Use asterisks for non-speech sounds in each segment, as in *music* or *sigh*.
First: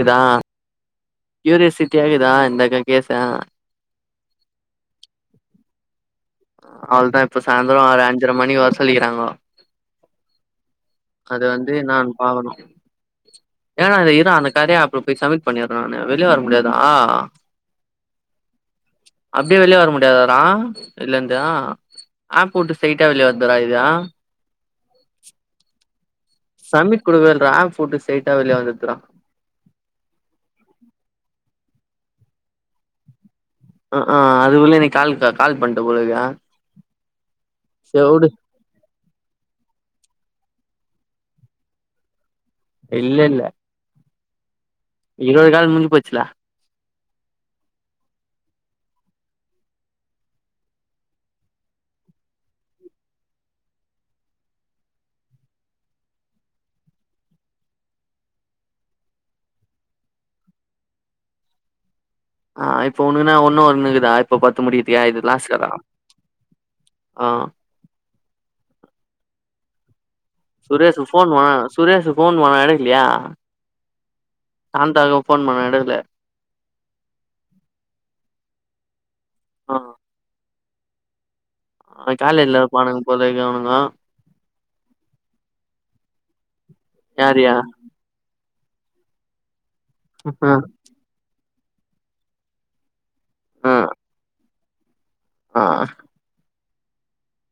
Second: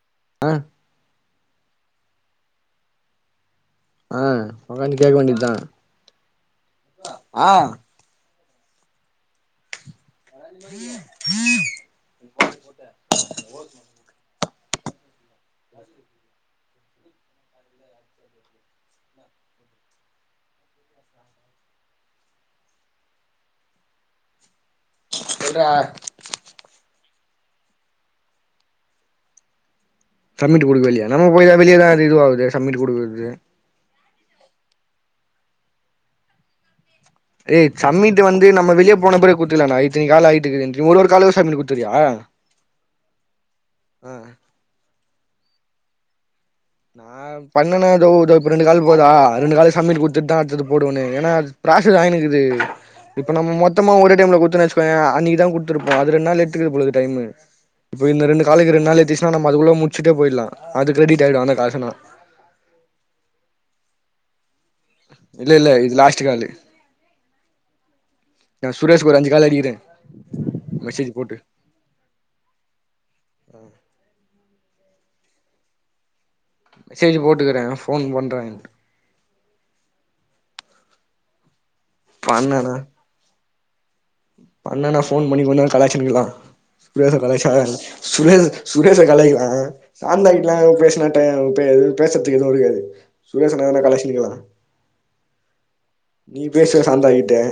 இதா ஆ கியூரியாசிட்டி ஆகுதா இந்தங்க கேச ஆ ஒக்காந்து கேக்க வேண்டிதா அவளதா இப்ப சாயந்தரோ ஒரு அஞ்சரை மணிக்கு வர சொல்லிகிறாங்கோ உம் இங்க வந்து நானு பாக்கணு ஏன்னா இந்த இர்ரா அந்த கதைய அப்பறோ போய் சப்மிட் பண்ணிர்றே நானு வெளிய வர முடியாதா அப்டியே வெளிய வர முடியாதாட இதுல இருந்து ஆப்ப வுட்டு ஸ்ட்ரைட்டா வெளிய வந்துரு இது செல்றா சப்மிட் குடுக்கவே இல்லறா ஆப் வுட்டு ஸ்ட்ரைட்டா வெளிய வந்துர்துறா சப்மிட் குடுக்கவே இல்லையா நம்ம போய் அது வெளிய தா அது இது ஆவுது சம்மிட் குடுக்குறது ஆ ஆ அது உள்ள நீ கால் கால் பண்ணிட்ட போல இருக்குடா ஏய் சப்மிட் வந்து நம்ம வெளிய போன பெறகு குடுத்துக்கலான்டா இத்தினி கால் ஆயிட்டுக்குதுண்ட்டு நீ ஒரு ஒரு காலுக்கு சப்மிட் குடுத்துகுறியா இல்ல இல்ல ஆ இருவது கால் முடிஞ்சி போச்சிடா நா பண்ண ஒண்ண ஏதோ இதோ இப்ப ரெண்டு கால் போதா ரெண்டு கால சம்மிட் குடுதுட்டு தா அடுத்தது போடுவேனே ஏன்னா அது ப்ராசஸ் ஆய்னு இக்குது இப்ப நம்ம மொத்தமா ஒரே டைம்ல குடுத்தோன்னு வெச்சுக்கோயே அன்னைக்குதா குடுத்துருப்போ அது ரெண்டு நாள் எடுத்துக்குது போலது டைம் இப்போ இந்த ரெண்டு காலுக்குக்கு ரெண்டு நாள் எடுத்ச்சின்னா நம்ம அதுக்குள்ள முடிச்சிட்டே போயிடலா அது கிரெடிட் ஆயிடு அந்த காசனா ஆ இப்ப ஒனக்குனா ஒன்னு ஒன்னுகுதா இப்ப பத்து முடிகிறத் ஏ இது இல்ல லாஸ்சேரா இல்ல இது லாஸ்ட் காலு ஆ ஏ சுரேஷ்க்கு ஒரு அஞ்சி கால் அடிகிறே சுரேஷ்க்கு ஃபோன் வ சுரேஷ்க்கு ஃபோன் பண்ணா எடுக்லையா சாந்தாக்கா ஃபோன் பண்ணே எடுக்கல மெசேஜ் போட்டுக்கிறே ஃபோன் பண்றே ஆ ஆ காலேஜ்ல இருப்பானுங்க போல இருக்கு அவனுங்க பண்ணுனா ஃபோன் பண்ணி இவ்ளோ நேரோ கலாச்சின்னு இருக்கிறா சுரேஷ கலாய்ச்சா யாருயா சுரேஷ் சுரேஷ கலாய்க்கலா ஆ சாந்தாக்காட்டலா பேசுனா பே பே பேசறதுக்கு எதுவு இருக்காது சுரேஷ ஆ நல்லா கலாச்சிட்டு இருக்கலா ஆ நீ பேசுறா சாந்தா கிட்ட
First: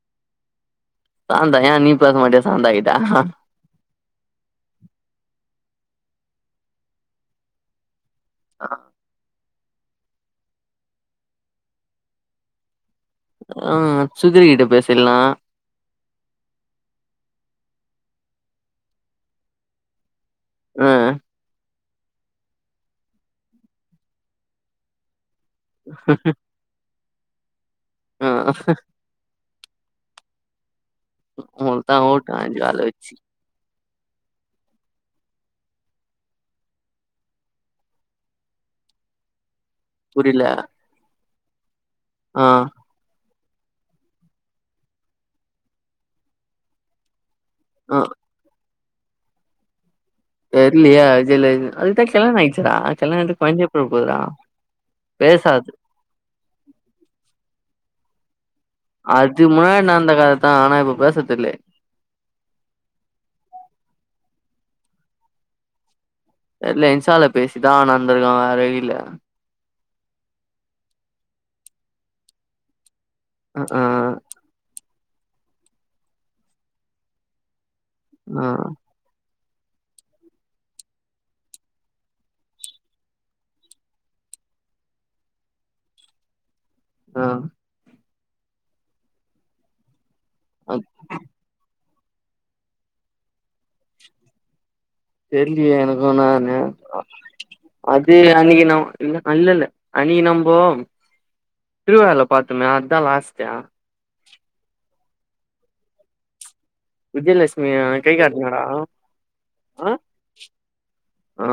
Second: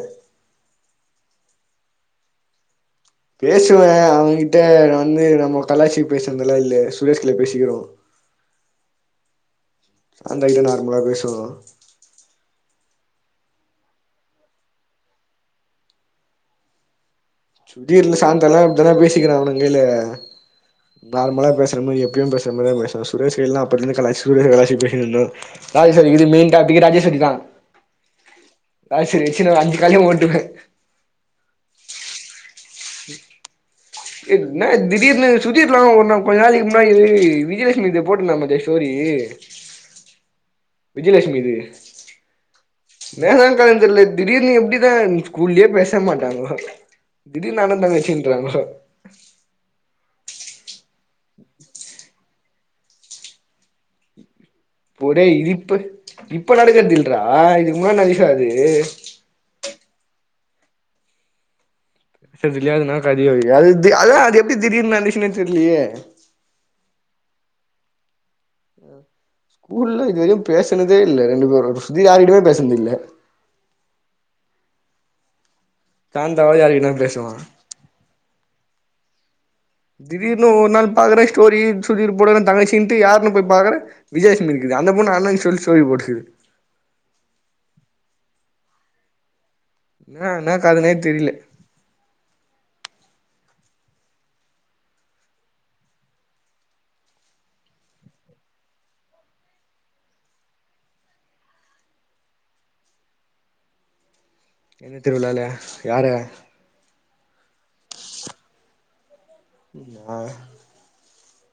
சாந்தா ஏ நீ பேச மாட்டியா சாந்த கிட்டா பேசுவே அவகிட்ட வந்து நம்ம கலாச்சி பேசுனதெல்லா இல்ல சுரேஷ்ல பேசிக்கிறோ அத அந்த *unintelligible* நார்மலா பேசுவோ ஆ சுதிர் கிட்ட பேசில்லா திடீர்னு சாந்தான இப்டித்தானே பேசிக்கிறா அவனுக கையில ஆ நார்மலா பேச இந்தமாரி எப்புயு பேசற மாரி தா பேசற சுரேஷ் கைல எல்லா அப்டி இருந்து கலாய்ச்சு *unintelligible* இது மெயின் அக்கா பி ராஜேஸ்வரிதா ஆ ராஜேஸ்வரி வச்சு ஒரு அஞ்சு கால்லையு ஓட்டுவே ஓட்டுன்னா ஓட்டு அஞ்சு கால வச்சு ஏ என்ன திடீர்னு சுதீப்லா ஒரு நா கொஞ்ச நாளைக்கி முன்னாடி விஜயலட்சுமி இத போட்டுருந்தா பாத்தியா ஸ்டோரி புரில விஜயலட்சுமி இது ஆ மேக கலஞ்சர்ல திடீர்னு எப்டி தா ஸ்கூல்லயே பேச மாட்டாங்கோ திடீர்னு அண்ண ஆ தங்கச்சின்றாங்கோ தெர்லயே விஜயலட் அதுக்குதா கல்யாண ஆயிடுச்சேடா கல்யாண ஆயிட்டு கொழந்தையே பொறக்கபோதுடா போ டேய் இது இப்ப இப்ப நடக்கதில்றா இதுக்கு முன்னா நடந்ததுடா இது அதுக முன்னாடி நடந்த கததா ஆனா இப்ப பேசதில்லையே செரி இல்லயா *unintelligible* அது அதா அது எப்டி திடீர்னு நடந்துச்சுன்னே தெர்லியே தெர்ல இன்ஸ்டால பேசிதா ஆனா இருந்திருக்காங்க *unintelligible* இல்ல ஸ்கூல்லல இதுவரையு பேசுனதே இல்ல ரெண்டு பேரு இது யாரிக்கிட்டமே பேசினது இல்ல அ ஆ காந்தாவா யார்க்கிட்னா பேசுவா அ திடீர்னு ஒரு நாள் பாக்குறே ஸ்டோரி ன் சுதீர் போடுறே தங்கச்சின்ட்டு யாருன்னு போய் பாக்குறே விஜயலட்சுமி இருக்குது அந்த பெண்ணு அண்ணே சொல்லி ஸ்டோரி போட்டுக்குது ஆ என்ன என்ன அது கதனே தெரில தெர்லியே எனக்கு என்னானு அப்டியே அன்னைக்கி நம் இல்ல இல்ல அன்னைக்கி நம்போ திருவிழால பாத்தமே அத லாஸ்ட்டு எந்த திருவிழால யார விஜயலட்சுமி எனக்கு கை காட்னாடா ஆ நா ஆ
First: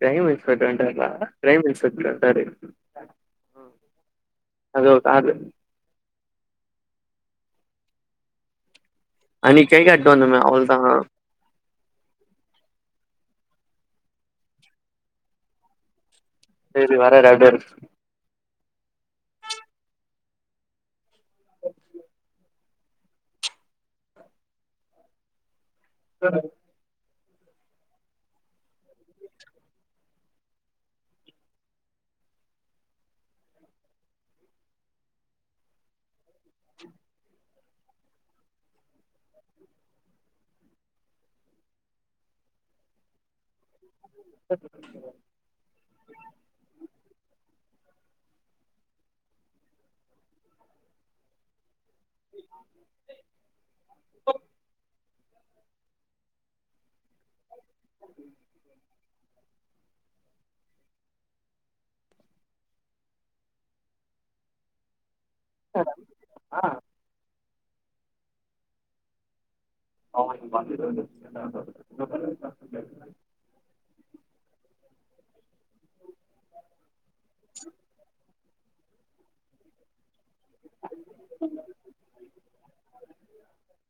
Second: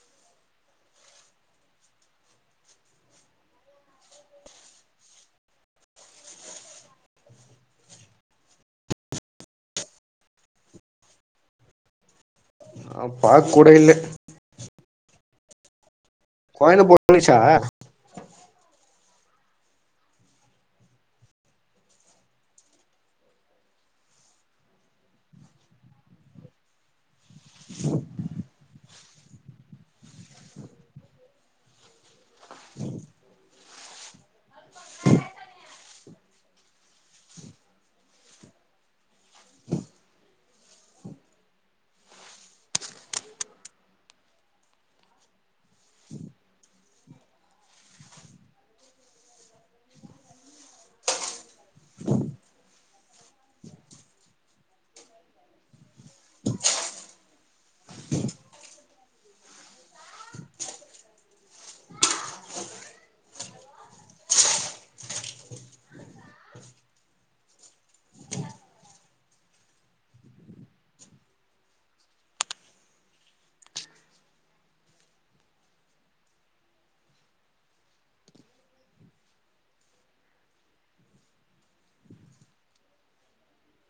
கிரைம் இன்ஸ்பெட்ர் வன்ராருடா கிரைம் இன்ஸ்பெட்ர் வன்ராரு அது ஒரு *unintelligible* அன்னைக்கி கை காட்டிட்டு வந்தோமே அவள்தானா நா பாக் கூட இல்ல எ கோயில இது வர போச்சா ரடாடு *unintelligible* உ *inaudible* *inaudible* உம் *unintelligible* *inaudible* உ போகு ஆ *inaudible* *inaudible*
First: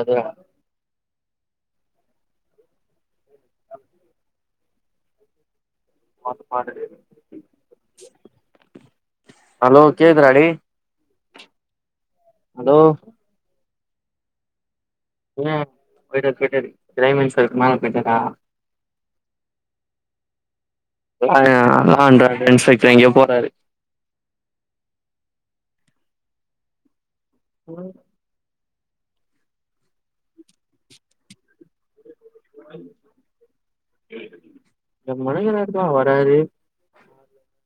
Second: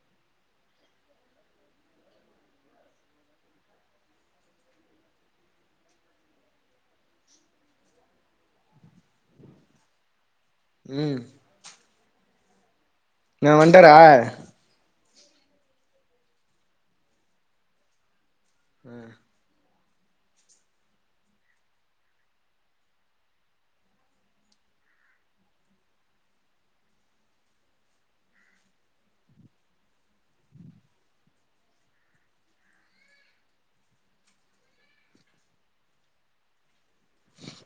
அது ஹலோ கேக்குதா டி ம் ஹலோ ன்னா வந்ட்டாரா பிரவீனே போயிட்டாரு போயிட்டாரு பிரைம் மினிஸ்டர் மேல போய்ட்டாரா ம் லா ஆ லா அண்ட் ஆர்டர் இன்ஸ்பெக்டர் எங்கயோ போறாரு ப்ரோ இப்ப மணி என்ன இருக்கும் வர்றாரு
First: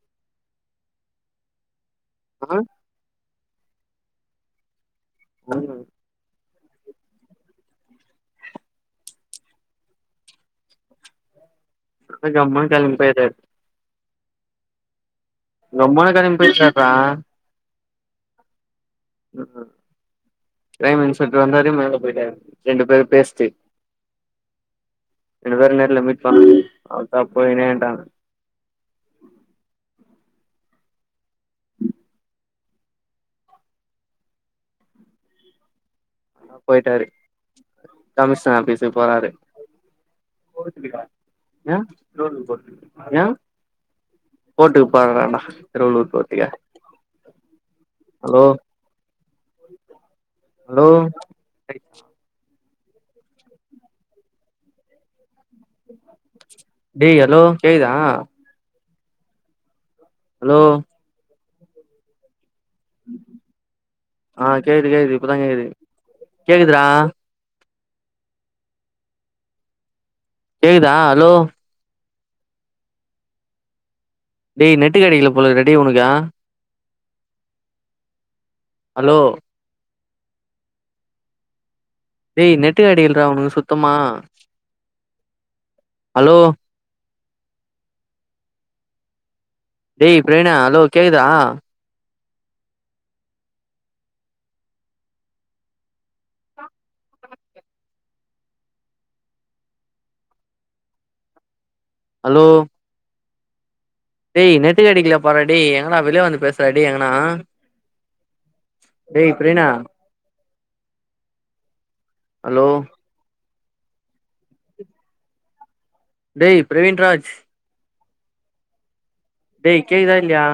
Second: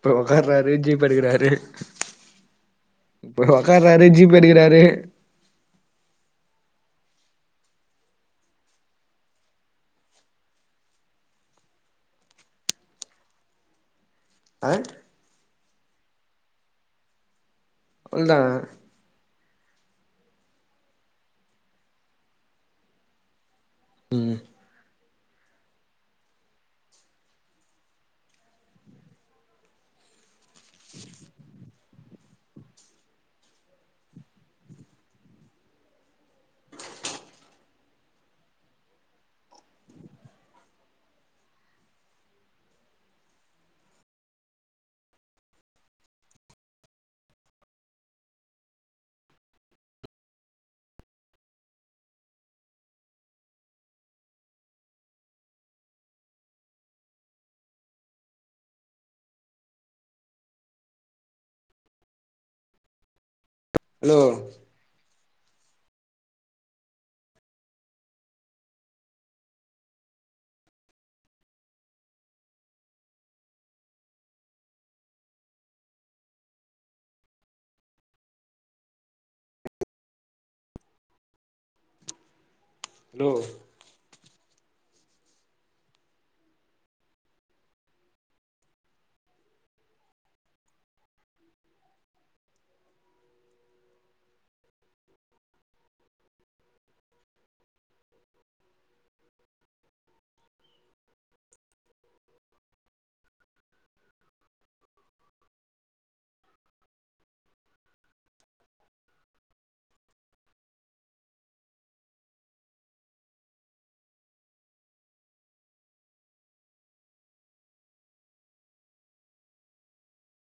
போய் ஒக்காராரு ஜீப் எடுக்றாரு ம் ம் இப்ப ஒக்காராரு ஜீப் எடுக்குறாரு ம் போய் ஜம்முன் கெளம்பிட்டாரு அர் அ கம்முன்னு கெளம்பி போயிட்டார்றா இல்ல பிரைம் மினிஸ்டர் இப்டி வந்தாரு மேல போயிட்டாரு ரெண்டு பேரும் பேஸ்த்துக் ம் ம் ரெண்டு பேரும் நேர்ல மீட் பண்ல அல்க்கா போயின்னேன்ட்டாங்க *inaudible* *inaudible* போயிட்டாரு கமிஷ்னர் ஆபீஸ்ஸுக் போறாரு ம் ஹலோ கோர்ட்டுக்கு போராறாம் டா திருவள்ளூர் கோர்ட்டுக்கு ஹலோ ஹலோ *inaudible* *inaudible* டேய் ஹலோ கேக்குதா ஹலோ ம் ம் ஹலோ ஆ கேக்து கேக்து இப்ப தா கேக்து கேக்து டா கேக்குதா ஹலோ டேய் நெட்டு கெடைக்கல போலருக்டா டேய் உனக்கு ஹலோ டேய் நெட்டு கெடைக்கல்ரா ஹலோ உனக்கு சுத்தமா ஹலோ டேய் பிரவீனே ஹலோ கேக்குதா *unintelligible* *unintelligible* ஹலோ டேய் நெட்டு கெடைக்கல பார்றா டேய் எங்கடா வெளிய வந்து பேசுறா டி எங்கனா டேய் பிரவீனா ஹலோ டேய் பிரவீன்ராஜ் டேய் கேக்குதா இல்லையா